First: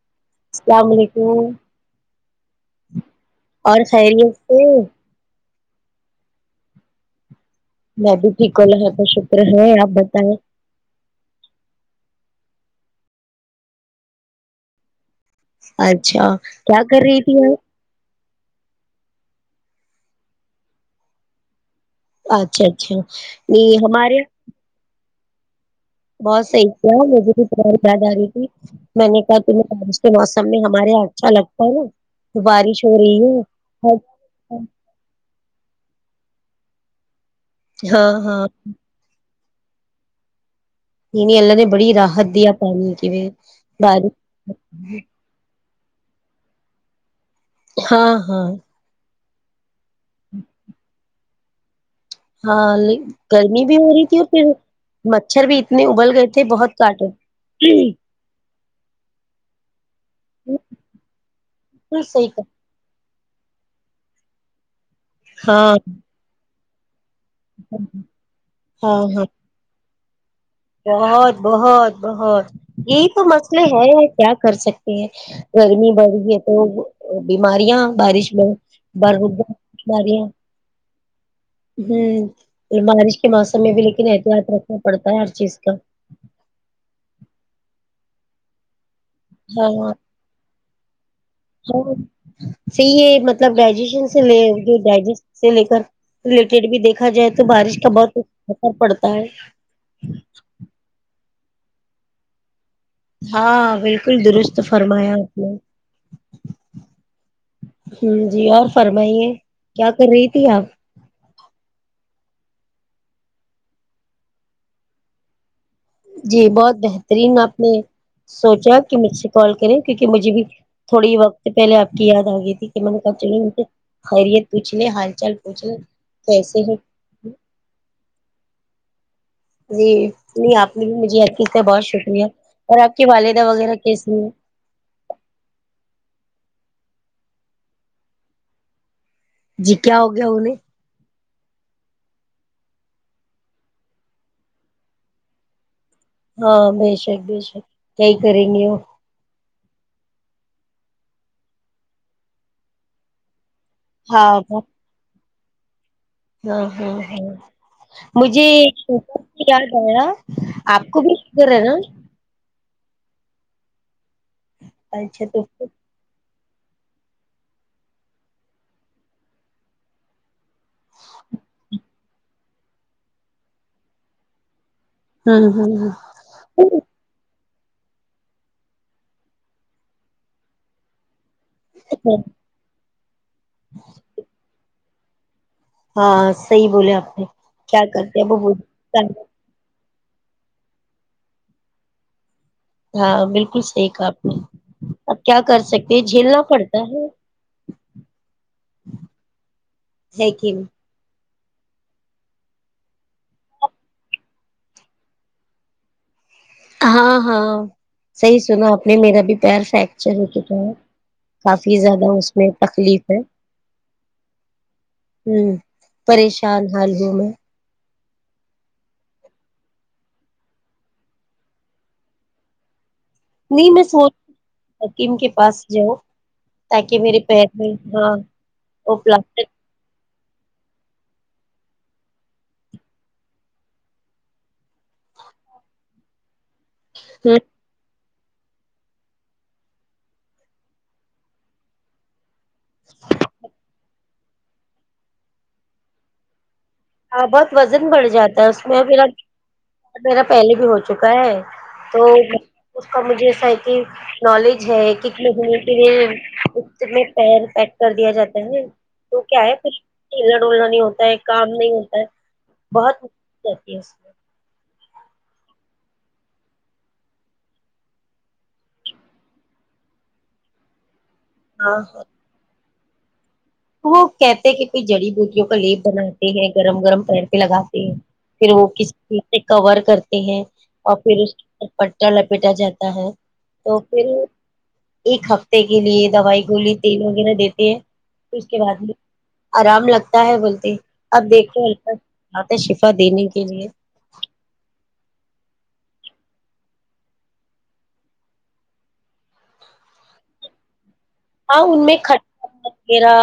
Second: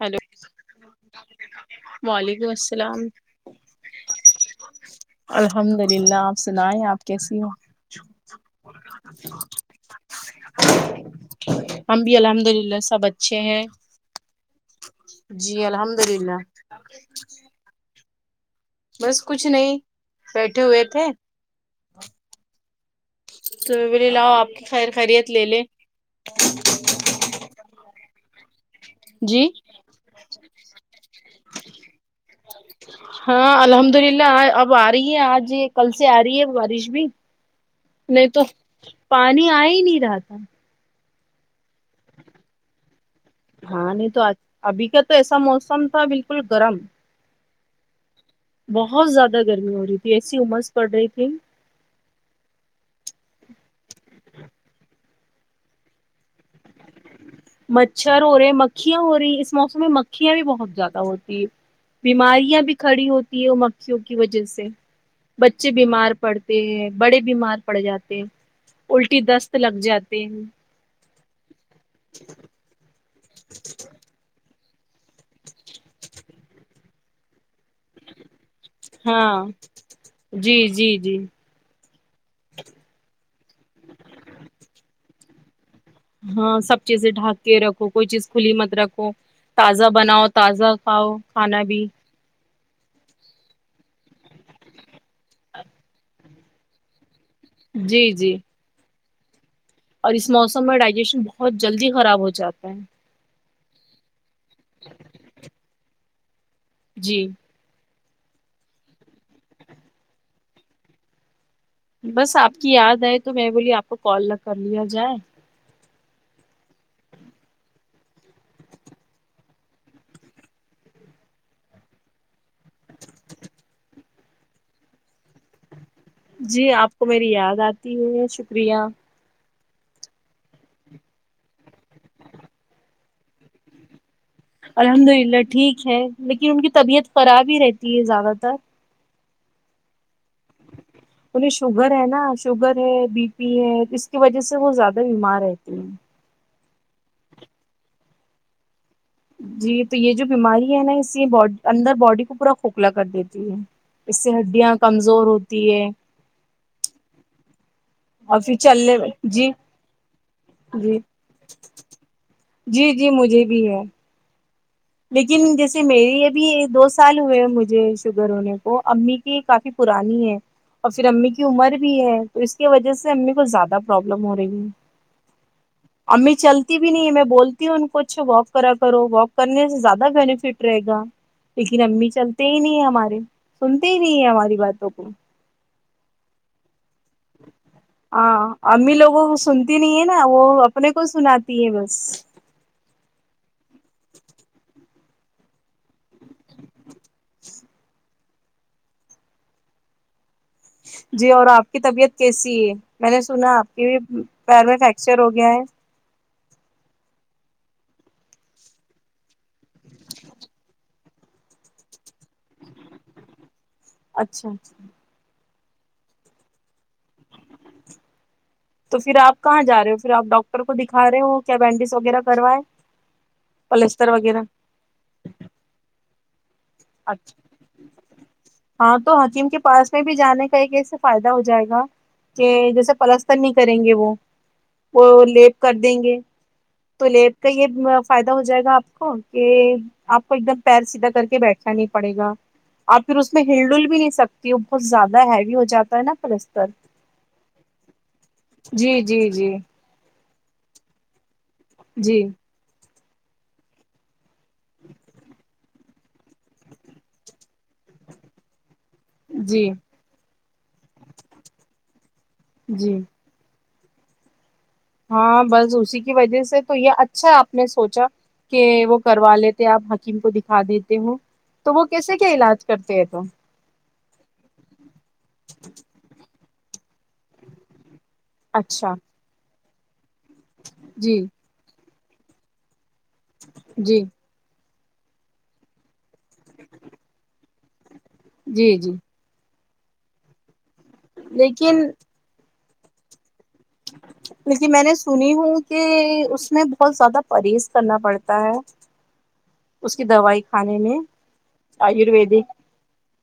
hello السلام علیکم [inaudible] وعلیکم السلام اور خیریت سے الحمد للہ آپ سنائیں آپ کیسی ہو میں بھی ٹھیک اللہ کا شکر ہے آپ بتائیں ہم بھی الحمد للہ سب اچھے ہے اچھا للہ کیا کر رہی تھی اپ بس کچھ نہیں بیٹھے ہوئے تھے اچھا اچھا تو نہیں میں بولی ہمارے لاؤ اپ کی خیر خیریت لے لے بہت سہی کیا مجھے بھی تمہاری یاد ارہی تھی میں نے کہا جی تمہیں بارش کے موسم میں ہمارے ہاتھ اچھا لگتا ہے نا بارش ہو رہی ہے لا اب ا رہی ہے اج یہ کل سے ا رہی ہے بارش بھی ہاں نہیں تو ہاں پانی ا ہی نہیں رہا تھا نہیں نہیں اللہ نے بڑی رات دیا پانی کے لیے ہاں نہیں تو اج ابھی کا تو ایسا موسم تھا بالکل گرم ہاں ہاں بہت زیادہ گرمی ہو رہی تھی ایسی امس پڑ رہی تھی ہاں لیک گرمی بھی ہو رہی تھی اور پھر مچھر بھی اتنے ابل گئے تھے بہت کاٹے مچھر ہو رہے ہے مکھیاں ہو رہی ہیں اس موسم میں مکھ کھیاں بھی بہت بالکل زیادہ ہوتی ہے صحیح بیماریاں بھی کھڑی ہوتی ہے وہ مکھیوں کی وجہ سے بچے ہاں بیمار پڑتے ہیں بڑے بیمار پڑ جاتے ہیں ہاں الٹی ہاں دست لگ جاتے ہیں بہت بہت بہت یہی تو مسئلے ہے یا کیا کر سک تے گرمی بڑ رہی ہے تو بیماریاں بارش میں ہاں بارودہ جی جی جی ہم بارش کے موسم میں بھی لیکن احتیاط رکھنا پڑتا ہے ہر چیز کا ہاں سب چیزیں ڈھانک کے رکھو کوئی چیز کھلی مت رکھو ہاں تازہ بناؤ تازہ کھاؤ کھانا بھی صحیح ہے یہ مطلب ڈائجیشن سے لے جو ڈائجیس سے لے کر لٹ ٹیڈ بھی دیکھا جائے تو بارش کا جی بہت جی اثر پڑتا ہے اور اس موسم میں ڈائجیشن بہت جلدی خراب ہو جاتا ہے ہاں بالکل درست فرمایا آپ نے جی ہم جی اور فرمائیے کیا کر رہی تھی آپ بس آپ کی یاد ائے تو میں بولی آپ کو کال نہ کر لیا جائے جی بہت بہترین آپ نے سوچا کہ مجھ سے کال کریں کیونکہ مجھے بھی تھوڑی وقت پہلے آپ کی یاد ا گئی تھی کہ میں نے کہ چلی ان کل خیریت پوچھ نہ حال چال پوچھ نہ جی آپ کو میری یاد اتی ہے شکریہ جی نہیں آپ نے بھی مجھے عی سے بہت شکریہ اور آپ کی والدہ وغیرہ کیسی ہیں الحمد للہ ٹھیک ہے لیکن ان کی طبیعت خراب ہی رہتی ہے زیادہ تر جی کیا ہو گیا انہیں انہیں شوگر ہے نا شوگر ہے بی پی ہے اس کی وجہ سے وہ زیادہ بیمار رہتے ہیں ہاں بے شک بے شک یہئی کریں گے وہ جی تو یہ جو بیماری ہے نا اسے اندر باڈی کو پورا کھوکھلا کر دیتی ہے اس ہاں سے ہڈیاں کمزور ہوتی ہے ہاں ہاں اور مجھے پھر چلنے میں، جی یاد آیا آپ کو جی بھی فکر ہے نا جی جی مجھے بھی ہے اچھا تو لیکن جیسے میری ابھی دو سال ہوئے ہیں مجھے شوگر ہونے کو امی کی کافی پرانی ہے اور پھر امی کی عمر بھی ہے تو اس کی وجہ سے امی کو زیادہ پرابلم ہو رہی ہے ہوں ہوں ہ امی چلتی بھی نہیں ہے میں بولتی ہوں ان کو اچھ واک کرا کرو واک کرنے زیادہ بینفٹ رہے گا لیکن امی چلتے تے ہی نہیں ہے ہمارے سنتے ہی نہیں ہیں ہماری باتوں کو ہاں صحیح بولے آپ نے کیا کرتے ہیں وہ ہاں امی لوگوں کو سنتی نہیں ہے نا وہ اپنے کو سناتی ہیں بس ہاں بالکل صحیح کہا آپ نے اب کیا کر سکتے یہ جھیلنا پڑتا ہے ہے کہ جی اور آپ کی طبیعت کیسی ہے میں نے سنا آپ کی پیر میں فریکچر ہو گیا ہے ہاں ہاں صحیح سنا آپ نے میرا بھی پیر فریکچر ہو کے تو ہے کافی زیادہ اس میں تکلیف ہے اچھا اچھا ہوں پریشان حال ہوں میں تو پھر آپ کہاں جا رہے ہو پھر آپ ڈاکٹر کو دکھا رہے ہو کیا بینڈیج وغیرہ کروائے نہیں میں پلستر سوچ وغیرہ حکیم کے پاس جاؤ تاکہ میری اچھا پیر کی ہاں وہ پلاسٹک اس میں بھی جانے کا ایک اس سے فائدہ ہو جائے گا کہ جیسے پلستر نہیں کریں گے وہ وہ لیپ کر دیں گے تو لیب کا یہ فائدہ ہو جائے گا آپ کو کہ آپ کو ایک دم پیر سیدھا کر کے بیٹھ نہیں پڑے گا آپ پھر اس میں ہلڈل بھی نہیں سکتے کے وہ بہت زیادہ ہیوی ہو جاتا ہے نا پلستر ہاں بہت وزن بڑھ جاتا ہے اس میں جی میرا جی جی میرا پہلے بھی ہو چکا ہے تو جی اس کا مجھے ایسا ہے کہ نالج ہے کتنےدنوں کے لئے پیر پیک کر دیا جاتا ہے تو کیا ہے جی پھر ہلنا ڈلنا نہیں ہوتا ہے کام نہیں ہوتا ہے جی بہت [unintelligible] ہاں بس اسی کی وجہ سے تو یہ اچھا آپ نے سوچا کہ وہ کروا لیتے آپ حکیم کو دکھا دیتے ہو تو ہاں وہ ہاں کیسے کے علاج کرتے ہیں تو وہ کہتے ہیں کوئی جڑی بوٹیوں کا لیپ بناتے ہیں گرم گرم پیر پے لگاتے ہیں پھر وہ کسی اچھا چیز سے کور کرتے ہیں اور جی پھر اس پٹا لپیٹا جاتا ہے تو جی پھر ایک ہفتے کے لیے دوائی گولی تیل وغیرہ دیتے ہیں پھر اس کے جی بعد جی میں آرام لگتا ہے بولتے اب دیکھیں لیکن ہلک ہاتھ میں شفا دینے کے لیے لیکن میں نے سنی ہوں کہ اس میں بہت زیادہ پرہیز کرنا پڑتا ہے اس کی دوائی کھانے میں ہاں ان میں کھٹا آیورویدک وغیرہ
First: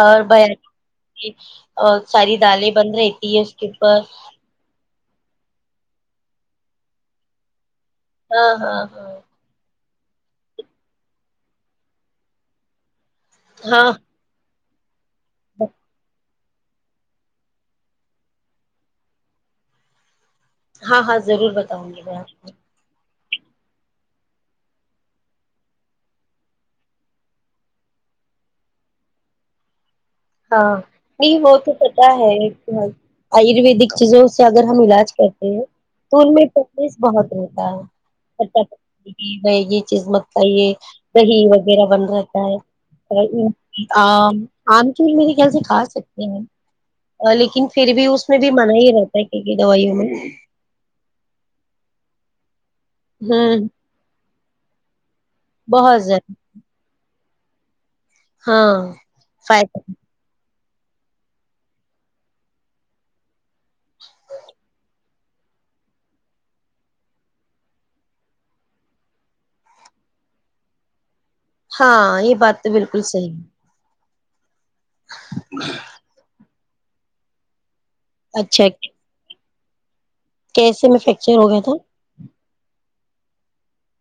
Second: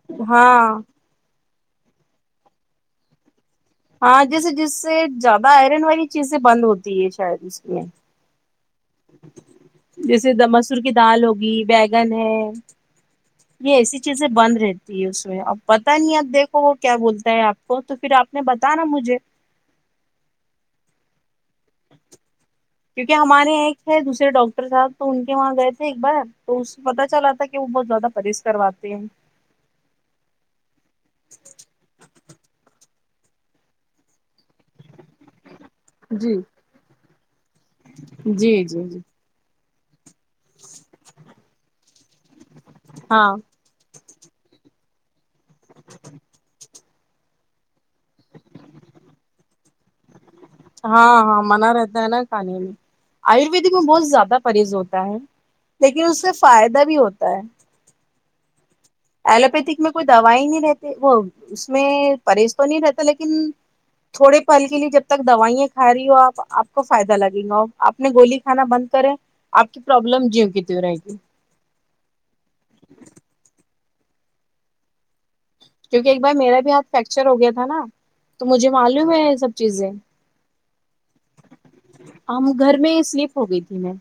اور بی ہاں گن اور ساری دالیں بند رہتی ہے کے اوپر ہاں جسے جس سے زیادہ آئرن والی چیزیں بند ہوتی ہے شاید اس میں ہاں ہاں ہاں جیسے مسور کی دال ہوگی بیگن ہے یہ ہاں ایسی چیزیں بند رہتی ہے اس میں اب ہاں پتہ نہیں آپ دیکھ و وہ کیا بولتا ہے آپ کو تو پھر آپ نے بتا نا مجھے ہاں ہاں ضرور بتاؤں گی میں آپ کو کیوںکہ ہمارے یہاں تھے دوسرے ڈاکٹر صاحب تو ان کے وہاں گئے تھے ایک بار تو اس سے پتا چلا رہا تھا کہ وہ بہت زیادہ پرہز کرواتے ہیں ہاں نہیں وہ تو پتا ہے کے آیورویدک چیزوں سے اگر ہم علاج کرتے ہیں تو ان جی میں سٹریس بہت رہتا ہے جی کھٹا جی جی پن ہے یہ چیز مت کھائیے دہی وغیرہ بند رہتا ہاں ہے آم آم کی املی میرے خیال سے کھا سکتے ہیں ا لیکن پھر بھی اس میں بھی منع ہی رہتا ہے ایک ایک دوائیوں میں ہاں ہاں منع رہتا ہے نا کھانے میں ہوں آیورویدک میں بہت زیادہ پرہز ہوتا ہے لیکن بہت اس سے زیادہ فائدہ بھی ہوتا ہے ہاں فائدہ الاپھیتک میں کوئی دوائی نہیں رہتے وہ اس میں پرہیز تو نہیں رہتا لیکن تھوڑے پل کے لیے جب تک دوائیں کھا رہی ہو آپ آپ کو فائدہ لگے گا اور آپ نے گولی کھانا بند کریں آپ کی پربلم جیوں کی تیوں رہے گئی ہاں یہ بات تو بالکل صحیح ہے کیونکہ ایک بار میرا بھی ہاتھ فریکچر ہو گیا تھا نا تو اچھا مجھے معلوم ہے یہ سب چیزیں کیسے میں فریکچر ہو گیا تھا ہم گھر میں سلپ ہو گئی تھی میں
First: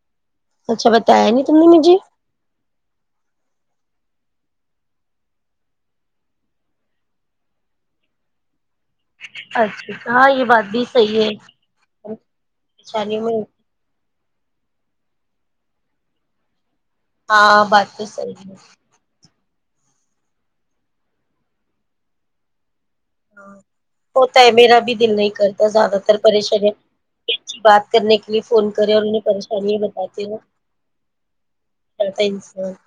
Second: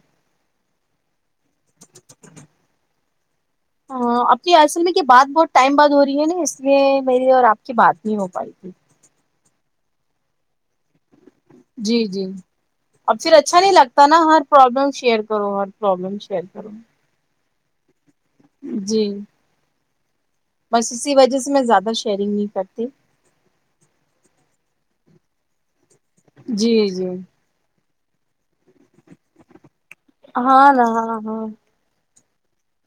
اچھا بتایا نہیں تم نے مجھے [inaudible] ہ اپنی اصل میں کہ بات بہت ٹائم بعد ہو رہی ہے نا اس لیے میری اور آپ کی بات نہیں ہو پائی تھی اچا ہاں یہ بات بھی صحیح ہے جی جی اب پریشانی پھر میں اچھا نہیں لگ تا نا ہر پربلم شیئر کرو ہر پربلم شیئر کرو ہاں بات تو صحیح ہے جی بس اسی وجہ سے میں زیادہ شیئرنگ نہیں کرتی ہاں ہوتا ہے میرا بھی دل نہیں کرتا زیادہ تر پریشانی جی جی بات کرنے کے لیے فون کرے اور انہیں پریشانی بتاۓ ہاں نا ہاں [unintelligible]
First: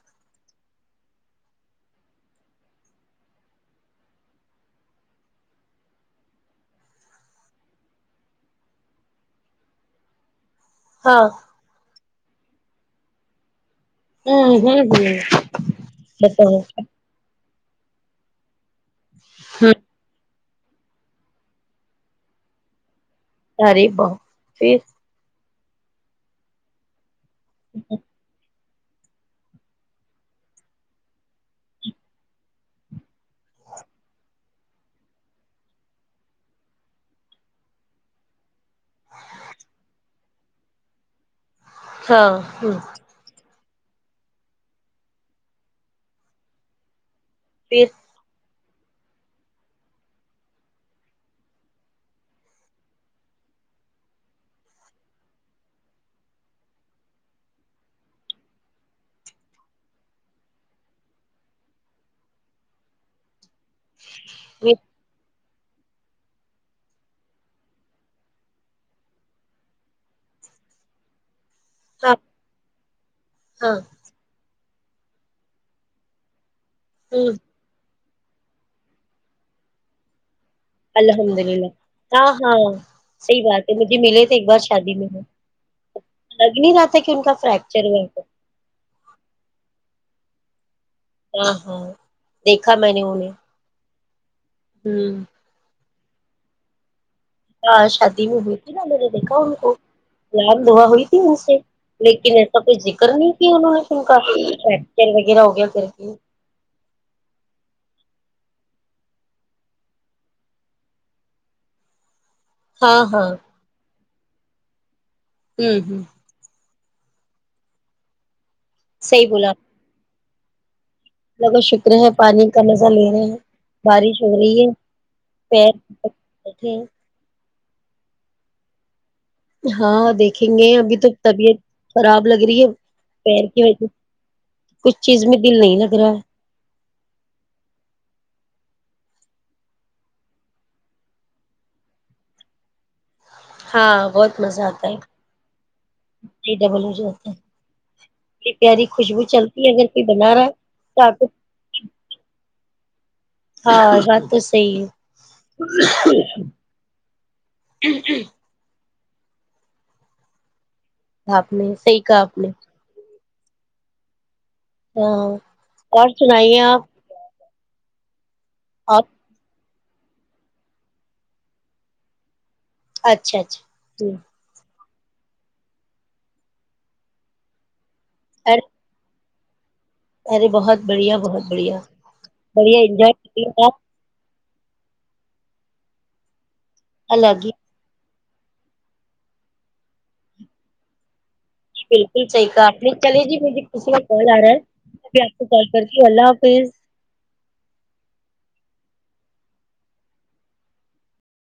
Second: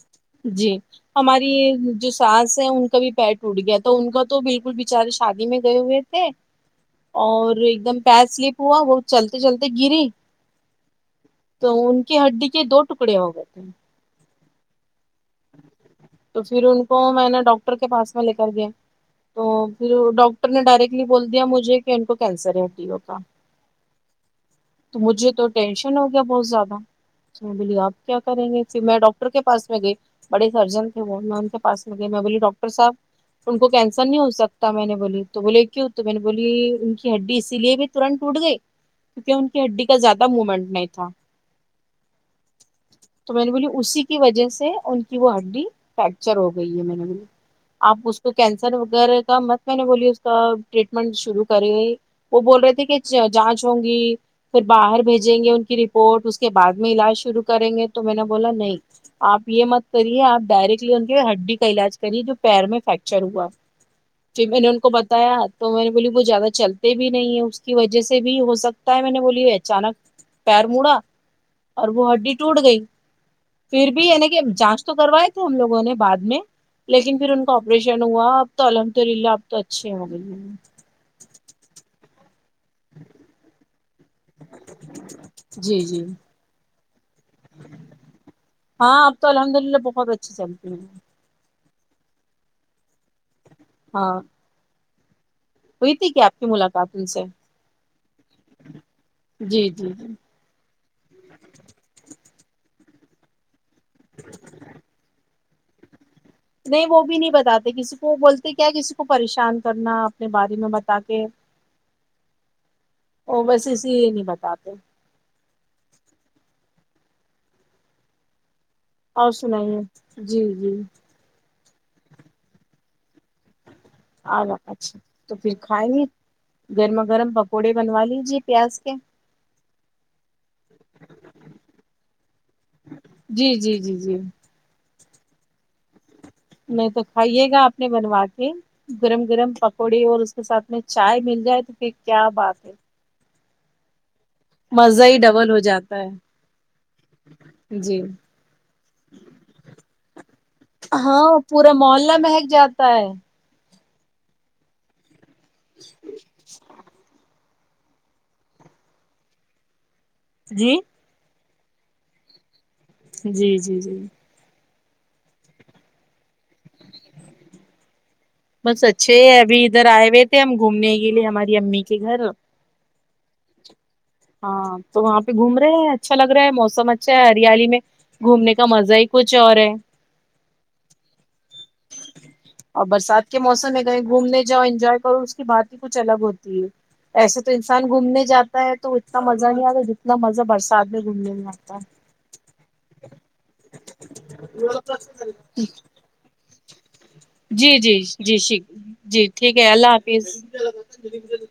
جی ہماری جو ساس ہے ان کا بھی پیر ٹوٹ گیا تو ان کا تو بالکل بچارے شادی میں گئے ہوئے تھے اور ایک دم پیر سلپ ہوا وہ چلتے چلتے گری ہاں تو ان کی ہڈی کے دو ٹکڑے ہو گئے تھے ہاں ہاں [inaudible] بل تو پھر ان کو میں نے ڈاکٹر کے پاس میں لے کر گیا تو پھر ڈاک کر نے ڈائریکٹلی بول دیے مجھے کہ ان کو کینسر ہے ہڈیو ہوگا ارے باپ پھر مجھے تو ٹینشن ہو گیا بہت زیادہ تو میں بولیے آب کیا کریں گے پھر میں ڈاک ڈٹر کے پاس میں گئی بڑے سرجن تھے وہ میں ان کے پس میں گئی میں بولی ڈاکٹر صاحب ان کو کینسر نہیں ہو سکتا میں نے بولی تو بول کیوں تو میں نے بولی ان کی ہڈی اسی لیے بھی ٹورانت ٹوٹ گئی کیونکہ ان کی ہڈی کا زیاد تب موومنٹ نہیں تھا ہاں ہ تو میں نے بولی اسی کی وجہ سے ان کی وہ ہڈی فریکچر ہو گئی ہے میں نے بولی پھر آپ اس کو کینسر وغیرہ کا مت میں نے بولی اس کا ٹریٹمنٹ شروع کرے وہ بول رہے تھے کہ جانچ ہوں گی پھر باہر بھیجیں گے ان کی رپورٹ اس کے بعد میں علاج شروع کریں گے تو میں نے بولا نہیں آپ یہ مت کریے آپ ڈائریکٹلی ان کے ہڈی کا علاج کریے جو پیر میں فریکچر ہوا جی میں نے ان کو بتایا تو میں نے بولی وہ زیادہ چلتے بھی نہیں ہے اس کی وجہ سے بھی ہو سکت تا ہے میں نے بولی ہے اچانک پیر مڑا اور وہ ہاں ہڈی ٹوٹ گئی ہاں پھر بھی انا کہ جانچ تو کروائے تھے ہم لوگوں نے بعد میں لیکن پھر ہوں ان آپریشن ہوا اب تو الحمد للہ اب تو اچھے ہو گئی الحمد للہ نا ہاں صحیح بات ہے مجھے ملے تھے ایک بار شادی میں جی جی لگ نہیں رہا تھا کہ ان کا فریکچر ہوا تھا ہاں اب تو الحمد للہ بہت اچھی چلتی ہیں ہاں ہاں دیکھا میں نے انہیں ہاں ہوں ہوئی تھی کہ آپ کی ملاقات ان سے ہاں شادی میں ہوئی تھی نا میں نے دیکھا ان جی کو جی جی سلام دعا ہوئی تھی ان سے لیکن ایسا کوئی ذکر نہیں کیا انہوں نے کیوں کا فیکچر وغیرہ ہو گیا کر کے نہیں وہ بھی نہیں بتاتے کسی کو بولتے کیا کسی کو پریشان کرنا اپنے بارے میں بتا کے ہاں ہاں ا بس اسے یہ نہیں بتاتا ہ ہوں صحیح اور بولا سنائیے جی جی اللہ کا شکر ہے پانی کا مزہ لے رہے ہیں بارش ہو رہی ہے اچھا تو پھر پیر کھائیں گے بیٹھے گرما ہیں گرم پکوڑے بنوا لیجیے پیاز کے ہاں دیکھیں گے ابھی تو طبیعت خراب لگ رہی ہے پیر جی کی جی وجہ جی جی کچھ چیز میں دل نہیں لگ رہا ہے میں تو کھائیے گا اپنے بنوا کے گرم گرم پکوڑے اور اس کے ساتھ میں چائے مل جائے تو پھر کیا بات ہے ہاں بہت مزا ہی ڈبل ہو جائے یہ ڈبل ہو جاتتے جی اتنی پیاری خوشبو چلتی ہے اگر کوئی بنا رہا تو آپ کو ہاں پورا محلہ مہک جاتا ہے ہاں بات تو صحیح ہے جی آپ نے صحیح کہا آپ نے جی جی جی ہاں اور سنائیے آپ بس آپ اچھے ابھی ادھر آئے ہوئے تھے ہم گھومنے کے لیے ہماری امی کے گھر اچھا اچھا جی ہاں تو وہاں پہ گھوم رہے ہیں اچھا لگ رہا ہے موسم اچھا ہے ہریالی میں گھومنے ارے کا مزہ ہی کچھ اور ہے ارے بہت بڑھیا بہت بڑھیا بڑھیا انجوائے کر رہے آپ کہ گھومنے جاؤ انجوائے کرو اس کی بات ہی کچھ الگ ہوتی ہے ایسے الگ ہی تو انسان گھومنے جاتا ہے تو اتنا مزہ نہیں آتا جتنا مزہ برسات میں گھومنے نہیں آتا بالکل صحیح کہا آپ نے چلیے جی مجھے کسی میں کال آ رہا ہے میں بھی آپ کو کال کرتی ہوں اللہ حافظ جی جی جی ش جی ٹھیک ہے اللہ حافظ